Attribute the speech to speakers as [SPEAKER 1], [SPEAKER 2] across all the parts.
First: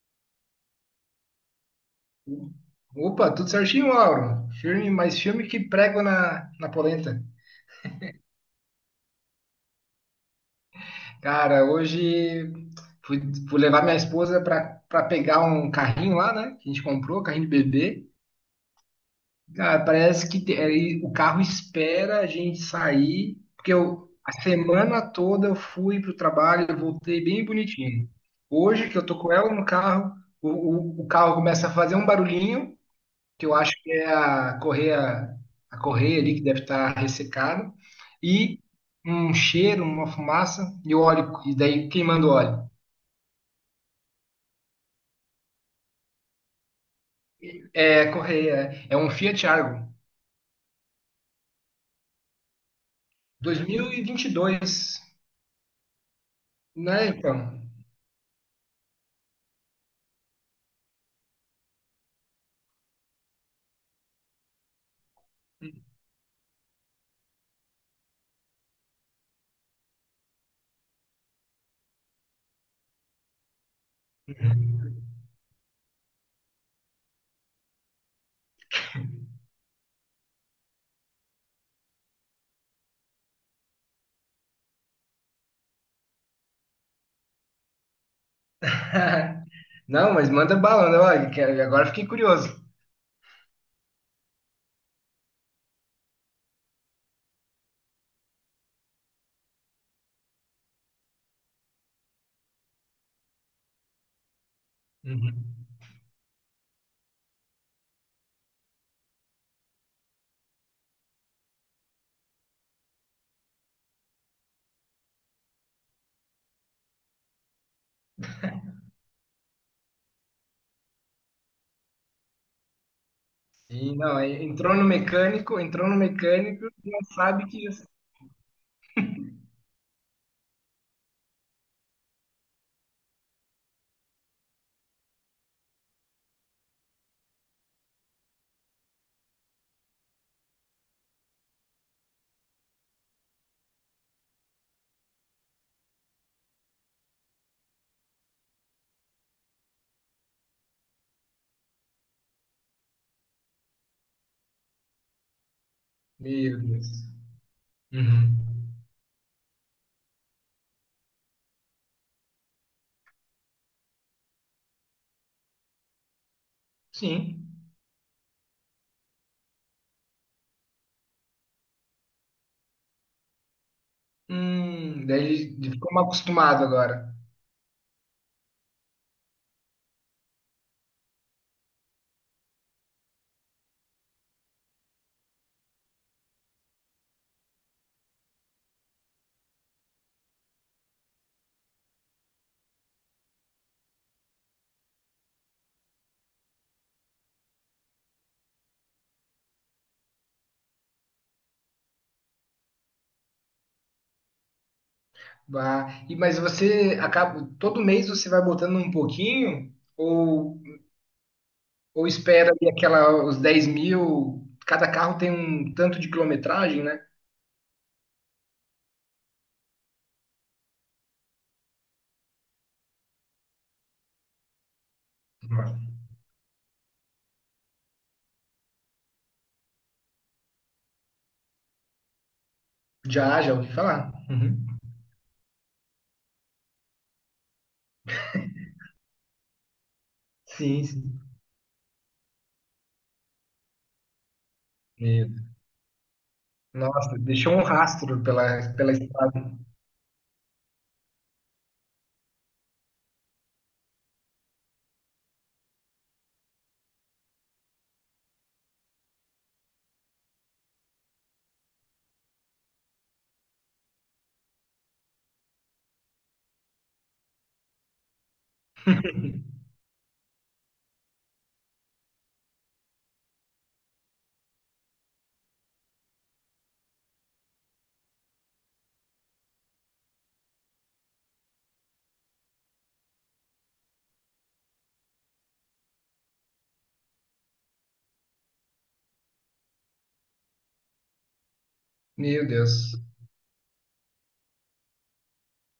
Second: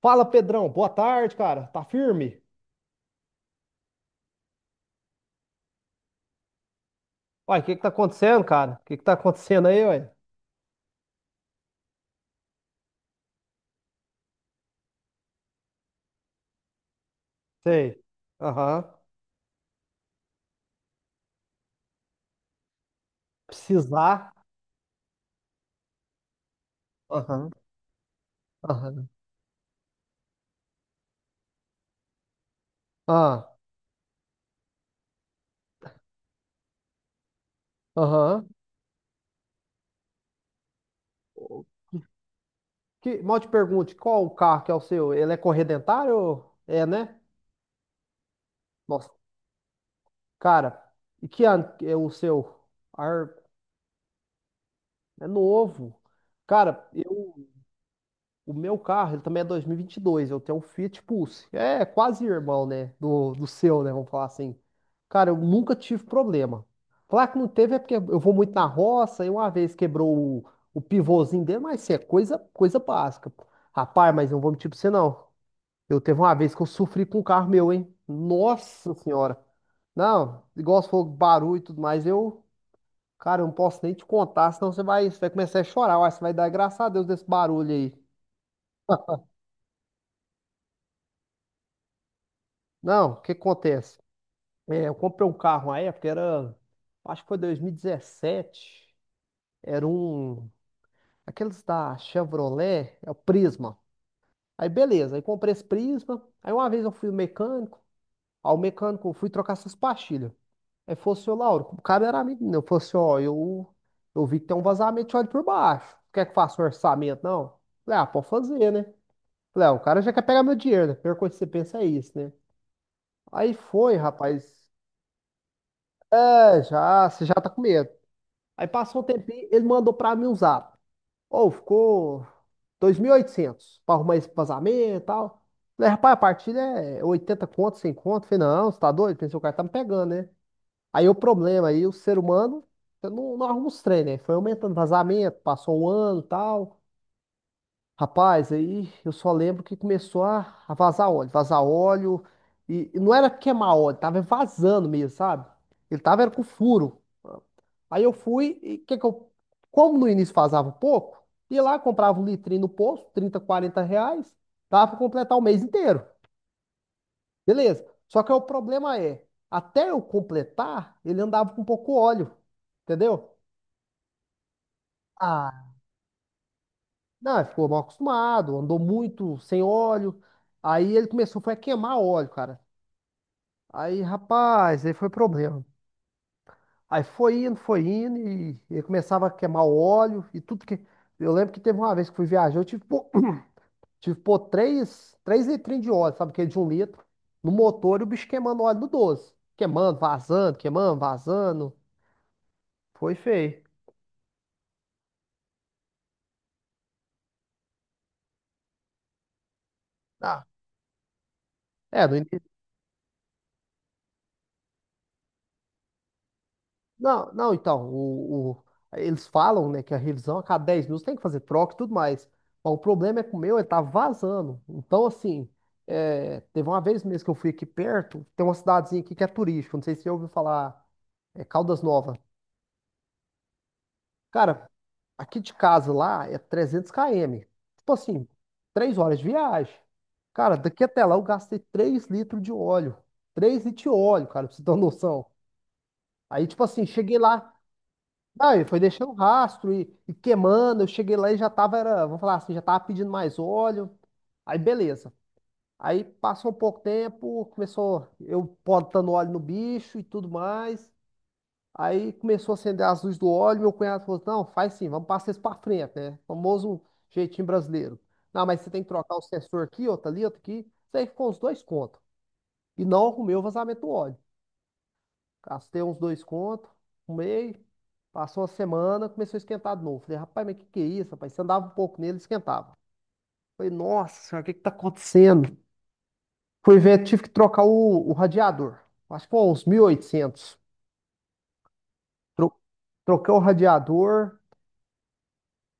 [SPEAKER 1] Fala, Pedrão. Boa tarde, cara. Tá firme?
[SPEAKER 2] Opa, tudo certinho, Lauro? Firme, mais firme que prego na polenta.
[SPEAKER 1] Uai, o que que tá acontecendo, cara? O que que tá acontecendo aí, uai?
[SPEAKER 2] Cara, hoje fui, fui levar minha esposa pra pegar um carrinho lá, né? Que a gente comprou, carrinho de
[SPEAKER 1] Sei.
[SPEAKER 2] bebê.
[SPEAKER 1] Aham.
[SPEAKER 2] Cara, parece que aí o carro espera a gente sair, porque eu,
[SPEAKER 1] Precisar.
[SPEAKER 2] a semana toda eu fui pro trabalho, e voltei bem
[SPEAKER 1] Aham.
[SPEAKER 2] bonitinho. Hoje que eu
[SPEAKER 1] Aham.
[SPEAKER 2] tô com ela no carro, o carro começa a fazer um barulhinho. Que
[SPEAKER 1] Ah,
[SPEAKER 2] eu acho que é a correia ali que deve estar ressecada,
[SPEAKER 1] aham.
[SPEAKER 2] e um cheiro, uma fumaça e o óleo, e
[SPEAKER 1] O
[SPEAKER 2] daí queimando o óleo.
[SPEAKER 1] Que, mal te pergunte, qual o carro que é o seu? Ele é corredentário? É, né?
[SPEAKER 2] É a correia, é um
[SPEAKER 1] Nossa,
[SPEAKER 2] Fiat Argo,
[SPEAKER 1] cara. E que ano que é o seu? Ar...
[SPEAKER 2] 2022,
[SPEAKER 1] É novo. Cara,
[SPEAKER 2] né,
[SPEAKER 1] eu.
[SPEAKER 2] então?
[SPEAKER 1] O meu carro, ele também é 2022. Eu tenho um Fiat Pulse. É quase irmão, né? Do seu, né? Vamos falar assim. Cara, eu nunca tive problema. Falar que não teve é porque eu vou muito na roça e uma vez quebrou o, o pivôzinho dele, mas isso é coisa, coisa básica. Rapaz, mas eu não vou mentir pra você, não. Eu teve uma vez que eu sofri com um carro meu, hein? Nossa senhora. Não, igual você falou barulho e tudo mais, eu, cara, eu não posso nem te contar, senão você vai começar a chorar. Uai, você vai dar graças a Deus desse barulho aí.
[SPEAKER 2] Não, mas manda bala, né? Olha, agora fiquei curioso.
[SPEAKER 1] Não, o que acontece? É, eu comprei um carro na época, era, acho que foi 2017. Era um, aqueles da Chevrolet, é o Prisma. Aí beleza, aí comprei esse
[SPEAKER 2] Uhum.
[SPEAKER 1] Prisma. Aí uma vez eu fui no mecânico, ao mecânico eu fui trocar essas pastilhas. Aí falou assim, ô Lauro, o cara era amigo meu, falou assim, ó, eu vi que tem um vazamento de óleo por baixo. Quer que eu faça um orçamento, não? Falei, ah, pode fazer, né? Falei, ah, o cara já quer pegar meu dinheiro, né? A pior coisa que você pensa é isso, né? Aí
[SPEAKER 2] E
[SPEAKER 1] foi,
[SPEAKER 2] não, aí
[SPEAKER 1] rapaz.
[SPEAKER 2] entrou no
[SPEAKER 1] É,
[SPEAKER 2] mecânico, não
[SPEAKER 1] já, você já
[SPEAKER 2] sabe
[SPEAKER 1] tá com
[SPEAKER 2] que isso.
[SPEAKER 1] medo. Aí passou um tempinho, ele mandou pra mim um zap. Ou ficou 2.800 pra arrumar esse vazamento e tal. Falei, rapaz, a partilha é 80 conto, 100 conto. Falei, não, você tá doido? Pensei, o cara tá me pegando, né? Aí o problema, aí o ser humano, eu não, não arruma os trem, né? Foi aumentando vazamento, passou um ano e tal. Rapaz, aí eu só lembro que começou a vazar óleo, vazar óleo. E não era queimar óleo, tava vazando mesmo, sabe? Ele tava era com
[SPEAKER 2] Meu
[SPEAKER 1] furo.
[SPEAKER 2] Deus.
[SPEAKER 1] Aí eu fui,
[SPEAKER 2] Uhum.
[SPEAKER 1] e que eu, como no início fazava pouco, ia lá, comprava um litrinho no posto, 30, 40 reais, dava para completar o mês inteiro.
[SPEAKER 2] Sim.
[SPEAKER 1] Beleza. Só que o problema é, até eu completar, ele andava com pouco óleo, entendeu?
[SPEAKER 2] Daí ele
[SPEAKER 1] Ah,
[SPEAKER 2] ficou mal acostumado agora.
[SPEAKER 1] não, ele ficou mal acostumado, andou muito sem óleo. Aí ele começou, foi a queimar óleo, cara. Aí, rapaz, aí foi problema. Aí foi indo, e ele começava a queimar o óleo e tudo que. Eu lembro que teve uma vez que fui viajar, eu tive. Pô Tive que pôr três litrinhos de óleo, sabe, que é de um litro, no motor e o bicho queimando óleo do doze. Queimando, vazando, queimando, vazando. Foi feio.
[SPEAKER 2] Bah, e mas você acaba todo mês você vai botando um pouquinho,
[SPEAKER 1] Ah, é,
[SPEAKER 2] ou
[SPEAKER 1] no início.
[SPEAKER 2] espera ali aquela os 10.000? Cada carro tem um tanto de quilometragem, né?
[SPEAKER 1] Não, não, então, eles falam, né, que a revisão a cada 10 minutos tem que fazer troca e tudo mais. Mas o problema é que o meu, ele tava vazando. Então, assim, é, teve uma vez mesmo que eu fui aqui perto, tem uma cidadezinha aqui que é turística, não sei se você ouviu falar, é Caldas Novas.
[SPEAKER 2] Já, já ouvi falar. Uhum.
[SPEAKER 1] Cara, aqui de casa lá é 300 km. Tipo assim, 3 horas de viagem. Cara, daqui
[SPEAKER 2] Sim,
[SPEAKER 1] até lá
[SPEAKER 2] sim.
[SPEAKER 1] eu gastei 3 litros de óleo. Três litros de óleo, cara, pra você ter uma noção.
[SPEAKER 2] Meu Deus.
[SPEAKER 1] Aí, tipo assim,
[SPEAKER 2] Nossa,
[SPEAKER 1] cheguei lá.
[SPEAKER 2] deixou um rastro
[SPEAKER 1] Aí
[SPEAKER 2] pela,
[SPEAKER 1] foi
[SPEAKER 2] pela
[SPEAKER 1] deixando
[SPEAKER 2] estrada.
[SPEAKER 1] rastro e queimando. Eu cheguei lá e já tava, era, vamos falar assim, já tava pedindo mais óleo. Aí, beleza. Aí passou um pouco tempo, começou eu botando óleo no bicho e tudo mais. Aí começou a acender as luzes do óleo. Meu cunhado falou: não, faz sim, vamos passar isso pra frente, né? Famoso jeitinho brasileiro. Não, mas você tem que trocar o sensor aqui, outro ali, outro aqui. Isso aí ficou uns dois contos. E não arrumei o vazamento do óleo. Gastei uns dois contos, arrumei. Passou uma semana, começou a esquentar de novo. Falei: rapaz, mas o que que é isso, rapaz? Você andava um pouco nele, esquentava. Falei: nossa senhora, o que que tá acontecendo? Fui ver, tive que trocar o radiador. Acho que foi uns 1.800.
[SPEAKER 2] Meu
[SPEAKER 1] Tro-
[SPEAKER 2] Deus,
[SPEAKER 1] Troquei o radiador,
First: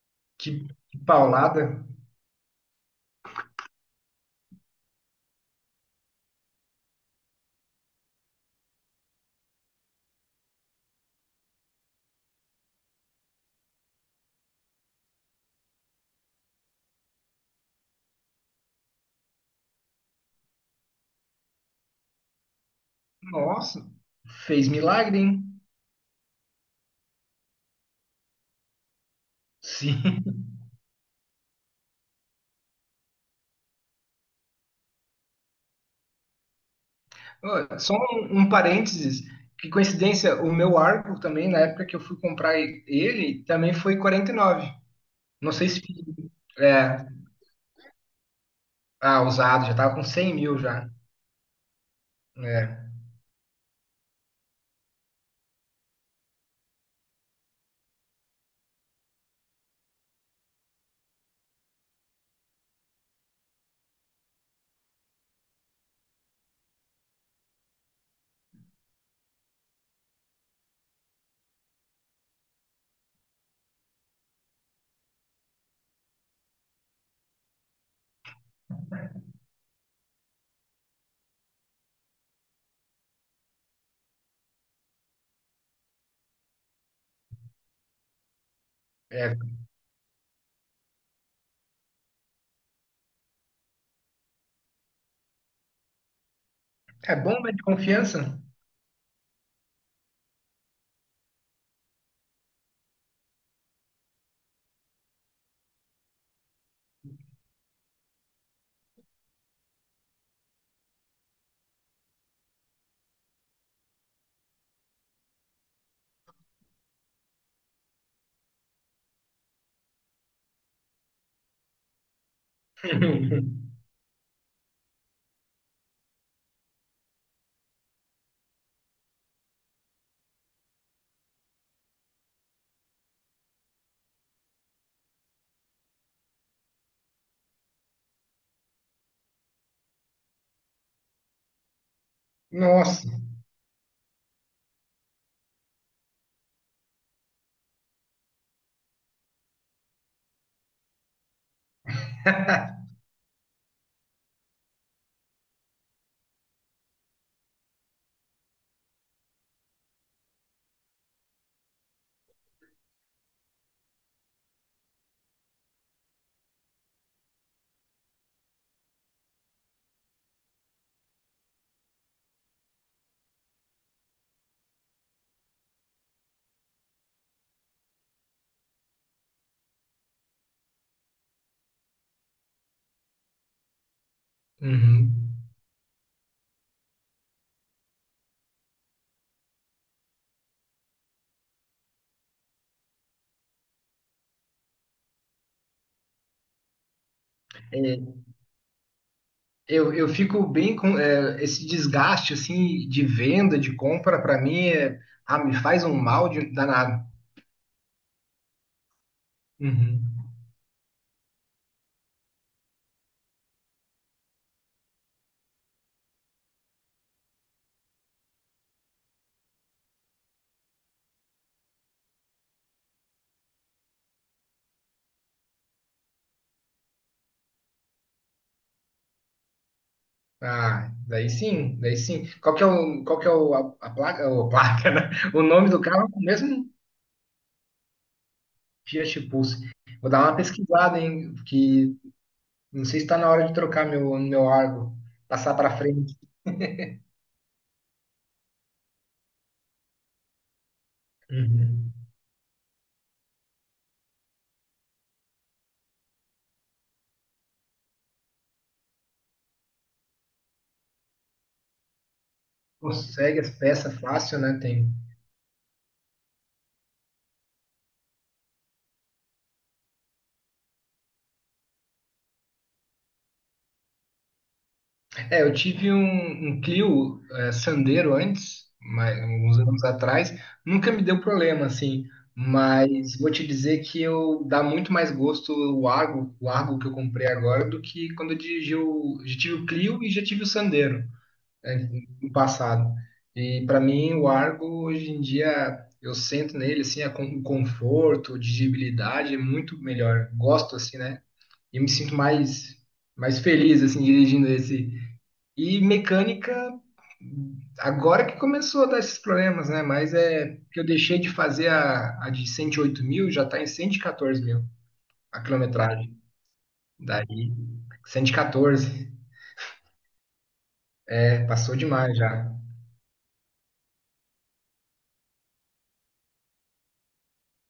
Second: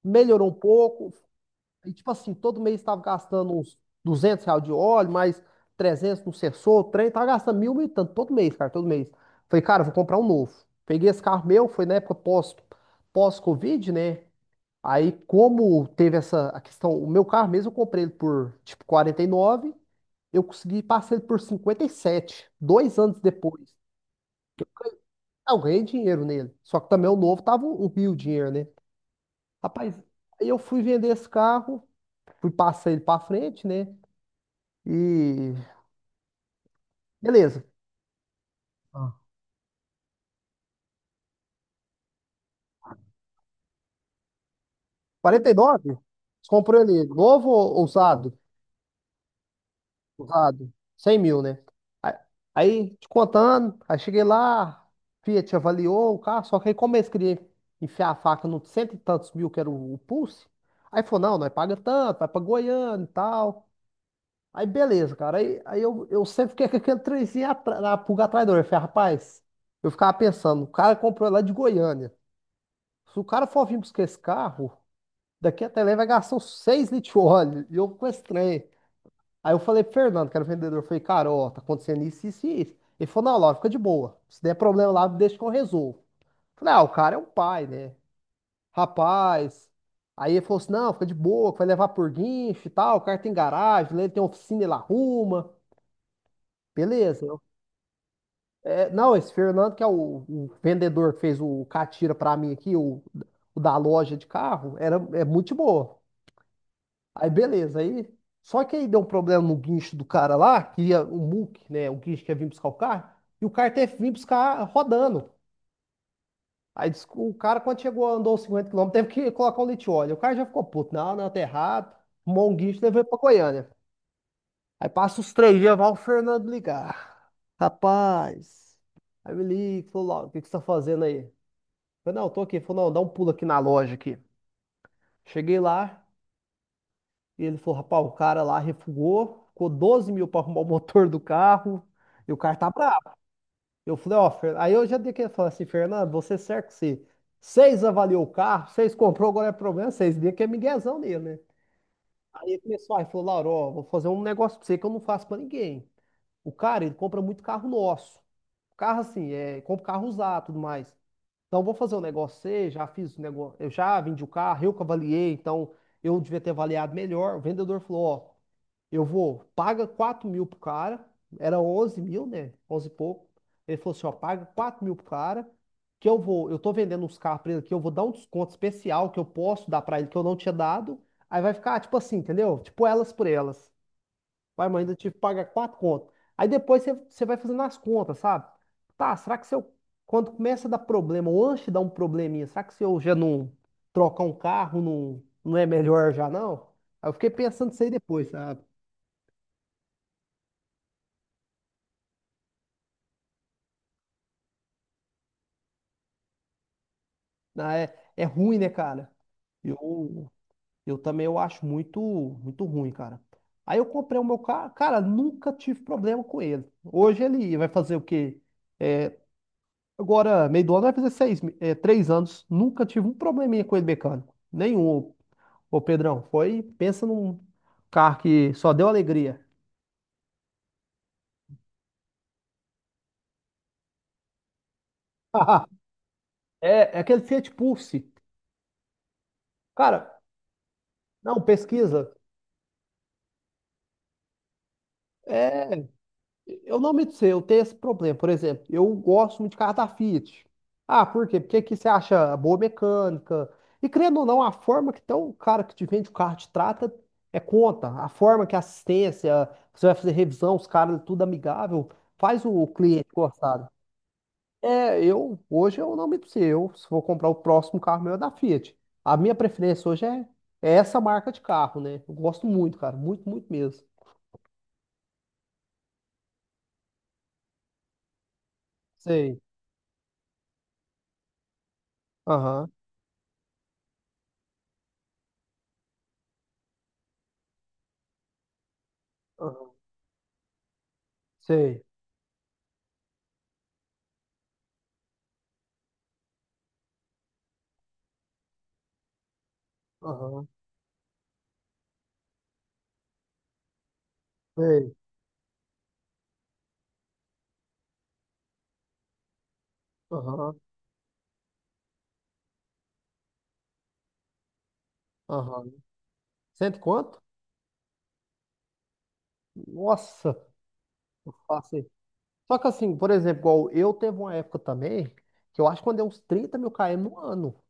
[SPEAKER 1] melhorou um
[SPEAKER 2] que
[SPEAKER 1] pouco.
[SPEAKER 2] paulada.
[SPEAKER 1] E tipo assim, todo mês estava gastando uns 200 reais de óleo, mais 300 no sensor, o trem, tava gastando mil, mil e tanto, todo mês, cara, todo mês. Falei, cara, eu vou comprar um novo. Peguei esse carro meu, foi na época pós-Covid, né? Aí, como teve essa a questão, o meu carro mesmo, eu comprei ele por, tipo, 49. Eu consegui passar ele por 57 2 anos depois.
[SPEAKER 2] Nossa, fez milagre, hein?
[SPEAKER 1] Ah, eu ganhei dinheiro nele, só que também o novo tava um rio de dinheiro, né? Rapaz,
[SPEAKER 2] Sim.
[SPEAKER 1] aí eu fui vender esse carro, fui passar ele pra frente, né? E beleza.
[SPEAKER 2] Ó, só um
[SPEAKER 1] Ah.
[SPEAKER 2] parênteses, que coincidência, o meu Argo também, na época que eu fui ele, também foi 49. Não sei se...
[SPEAKER 1] 49? Você comprou ele
[SPEAKER 2] É,
[SPEAKER 1] novo ou usado?
[SPEAKER 2] ah, usado, já tava com 100 mil
[SPEAKER 1] Usado.
[SPEAKER 2] já.
[SPEAKER 1] 100 mil, né? A-
[SPEAKER 2] É,
[SPEAKER 1] Aí, te contando, aí cheguei lá, Fiat avaliou o carro, só que aí como eles queriam enfiar a faca no cento e tantos mil que era o Pulse, aí falou, não, nós paga tanto, vai pra Goiânia e tal. Aí beleza, cara. Aí eu sempre fiquei com aquele trenzinho na pulga atrás da orelha. Eu falei, rapaz, eu ficava pensando, o cara comprou lá de Goiânia. Se o cara for vir buscar esse carro, daqui até lá ele vai gastar uns 6 litros de óleo. E eu com esse trem. Aí eu falei pro Fernando, que era o vendedor, eu falei, cara, ó, tá acontecendo isso, isso e isso. Ele falou, não, Laura, fica de boa. Se der problema lá, deixa que eu resolvo. Eu falei, ah, o cara é um pai, né?
[SPEAKER 2] é,
[SPEAKER 1] Rapaz. Aí ele falou assim, não, fica de boa, que vai levar por guincho e tal, o cara tem garagem, lá ele tem oficina, ele arruma.
[SPEAKER 2] é
[SPEAKER 1] Beleza.
[SPEAKER 2] bomba de confiança?
[SPEAKER 1] É, não, esse Fernando, que é o vendedor que fez o catira pra mim aqui, o da loja de carro, era, é muito de boa. Aí beleza, aí. Só que aí deu um problema no guincho do cara lá, que ia, o muque, né? O guincho que ia vir buscar o carro, e o carro teve que vir buscar rodando. Aí disse que o cara, quando chegou, andou 50 quilômetros, teve que colocar um litióleo. O cara já ficou puto. Não, não, tá errado. Arrumou um guincho e levou ele pra Goiânia. Aí passa os 3 dias, vai o Fernando ligar. Rapaz. Aí me liga, falou, Lauro, o que que você tá fazendo aí? Eu falei, não, eu tô aqui. Ele falou, não, dá um pulo aqui na loja aqui. Cheguei lá, e ele falou, rapaz, o cara lá refugou, ficou 12 mil para arrumar o motor do carro, e o cara tá bravo.
[SPEAKER 2] Nossa.
[SPEAKER 1] Eu falei, ó, aí eu já dei que falar assim, Fernando, você certo que você, vocês avaliou o carro, vocês comprou, agora é problema, vocês dê que é miguezão dele, né? Aí ele começou, aí falou, Lauro, ó, vou fazer um negócio pra você que eu não faço pra ninguém. O cara, ele compra muito carro nosso. Carro assim, é, compra carro usado, tudo mais. Então, vou fazer o negócio C, já fiz o negócio, eu já vendi o carro, eu que avaliei, então eu devia ter avaliado melhor. O vendedor falou, ó, eu vou, paga 4 mil pro cara, era 11 mil, né? 11 e pouco. Ele falou assim, ó, paga 4 mil pro cara, que eu vou, eu tô vendendo uns carros pra ele aqui, eu vou dar um desconto especial que eu posso dar pra ele, que eu não tinha dado. Aí vai ficar, tipo assim, entendeu? Tipo elas por elas. Vai, mas ainda tive que
[SPEAKER 2] Uhum.
[SPEAKER 1] pagar quatro contas. Aí depois você vai fazendo as contas, sabe? Tá, será que se eu, quando começa a dar problema, ou antes de dar um probleminha, será que se eu já não trocar um carro, não, não é melhor já não? Aí eu fiquei pensando isso aí
[SPEAKER 2] É,
[SPEAKER 1] depois, sabe?
[SPEAKER 2] eu fico bem com é, esse desgaste assim de venda, de compra, pra mim, é, ah, me faz um mal de, danado.
[SPEAKER 1] Ah, é ruim, né, cara?
[SPEAKER 2] Uhum.
[SPEAKER 1] Eu, eu também eu acho muito, muito ruim, cara. Aí eu comprei o meu carro, cara, nunca tive problema com ele. Hoje ele vai fazer o quê? É, agora, meio do ano vai fazer 3 anos. Nunca tive um probleminha com ele mecânico. Nenhum, ô Pedrão. Pensa num carro que só deu alegria.
[SPEAKER 2] Ah, daí sim, daí sim. Qual que é o, qual que é o, a placa, o, placa, né? O nome do carro é o mesmo
[SPEAKER 1] É aquele Fiat Pulse.
[SPEAKER 2] Fiat Pulse. Vou
[SPEAKER 1] Cara,
[SPEAKER 2] dar uma pesquisada, hein?
[SPEAKER 1] não,
[SPEAKER 2] Que
[SPEAKER 1] pesquisa.
[SPEAKER 2] não sei se está na hora de trocar meu Argo, passar para
[SPEAKER 1] É.
[SPEAKER 2] frente.
[SPEAKER 1] Eu não me sei, eu tenho esse problema. Por exemplo, eu gosto muito de carro da Fiat. Ah, por quê? Porque aqui você
[SPEAKER 2] Uhum.
[SPEAKER 1] acha a boa mecânica. E querendo ou não, a forma que então, o cara que te vende o carro te trata é conta. A forma que a assistência, você vai fazer revisão, os caras, é tudo amigável, faz o cliente
[SPEAKER 2] Consegue as
[SPEAKER 1] gostar.
[SPEAKER 2] peças fácil, né? Tem.
[SPEAKER 1] É, eu, hoje eu não me sei. Eu, se for comprar o próximo carro meu é da Fiat. A minha preferência hoje é essa marca de carro, né? Eu gosto muito, cara, muito, muito mesmo.
[SPEAKER 2] É, eu tive um Clio, é, Sandero antes, mas,
[SPEAKER 1] Sei.
[SPEAKER 2] uns anos atrás, nunca me deu problema, assim,
[SPEAKER 1] Aham,
[SPEAKER 2] mas vou te dizer que eu dá muito mais gosto o Argo que eu comprei agora do que quando eu dirigi o, já tive o
[SPEAKER 1] aham,
[SPEAKER 2] Clio e já tive o Sandero, é,
[SPEAKER 1] sei.
[SPEAKER 2] no passado. E para mim o Argo hoje em dia eu sento nele assim, o conforto, a dirigibilidade é muito melhor.
[SPEAKER 1] Aham,
[SPEAKER 2] Gosto assim, né? E me sinto mais feliz assim dirigindo esse
[SPEAKER 1] sei.
[SPEAKER 2] e mecânica, agora que começou a dar esses problemas, né? Mas é
[SPEAKER 1] Aham,
[SPEAKER 2] que eu deixei de fazer a de 108 mil, já tá em 114 mil a
[SPEAKER 1] aham.
[SPEAKER 2] quilometragem.
[SPEAKER 1] Cento e quanto?
[SPEAKER 2] Daí, 114,
[SPEAKER 1] Nossa, eu
[SPEAKER 2] é, passou
[SPEAKER 1] faço aí.
[SPEAKER 2] demais já.
[SPEAKER 1] Só que assim, por exemplo, igual eu teve uma época também que eu acho que eu andei uns 30 mil km no ano.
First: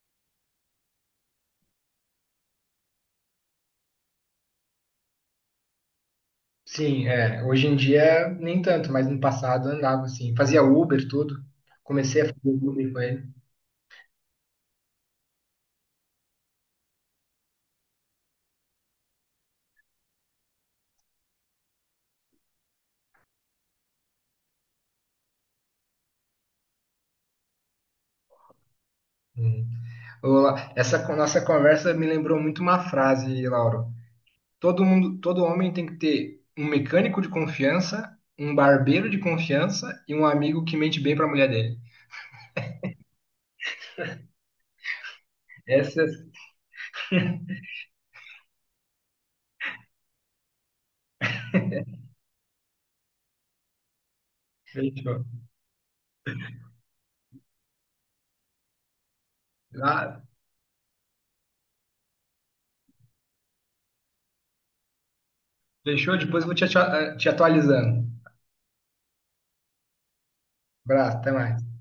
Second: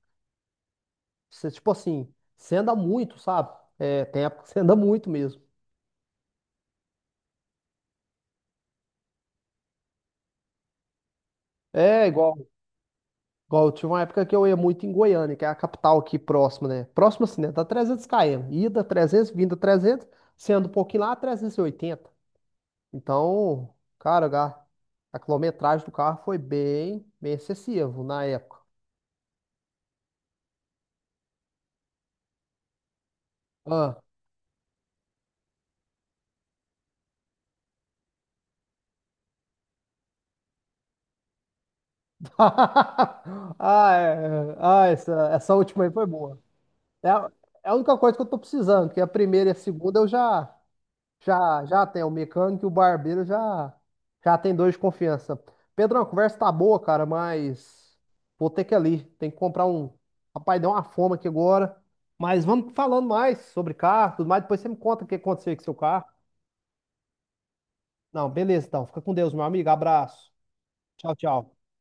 [SPEAKER 1] Você, tipo assim, você anda muito, sabe? É, tem época que você anda muito mesmo.
[SPEAKER 2] Sim, é, hoje em dia nem tanto, mas no passado eu andava assim, fazia Uber, tudo.
[SPEAKER 1] É,
[SPEAKER 2] Comecei a
[SPEAKER 1] igual,
[SPEAKER 2] fazer Uber com ele.
[SPEAKER 1] eu tive uma época que eu ia muito em Goiânia, que é a capital aqui próxima, né? Próxima assim, né? Dá 300 km. Ida 300, vinda 300, sendo um pouquinho lá, 380. Então, cara, a quilometragem do carro foi bem, bem excessivo na época.
[SPEAKER 2] Hum. Ô, nossa conversa me lembrou muito uma frase, Lauro.
[SPEAKER 1] Ah,
[SPEAKER 2] Todo mundo, todo homem tem que ter um mecânico de confiança, um barbeiro de confiança e um amigo que mente bem para a mulher dele.
[SPEAKER 1] ah, é. É. Ah, essa última aí
[SPEAKER 2] Essa
[SPEAKER 1] foi boa. É, a é a única coisa que eu tô precisando, que a primeira e a segunda eu já tenho. O mecânico e o barbeiro já tem dois de
[SPEAKER 2] fechou.
[SPEAKER 1] confiança. Pedrão, a conversa tá boa, cara, mas vou ter que ir ali. Tem que comprar um.
[SPEAKER 2] Ah,
[SPEAKER 1] Rapaz, deu uma fome aqui agora. Mas vamos falando mais sobre carro, tudo mais. Depois você me conta o que aconteceu com seu carro.
[SPEAKER 2] fechou? Depois eu vou te, te atualizando.
[SPEAKER 1] Não, beleza, então. Fica com Deus, meu amigo. Abraço. Tchau,
[SPEAKER 2] Abraço, até
[SPEAKER 1] tchau.
[SPEAKER 2] mais.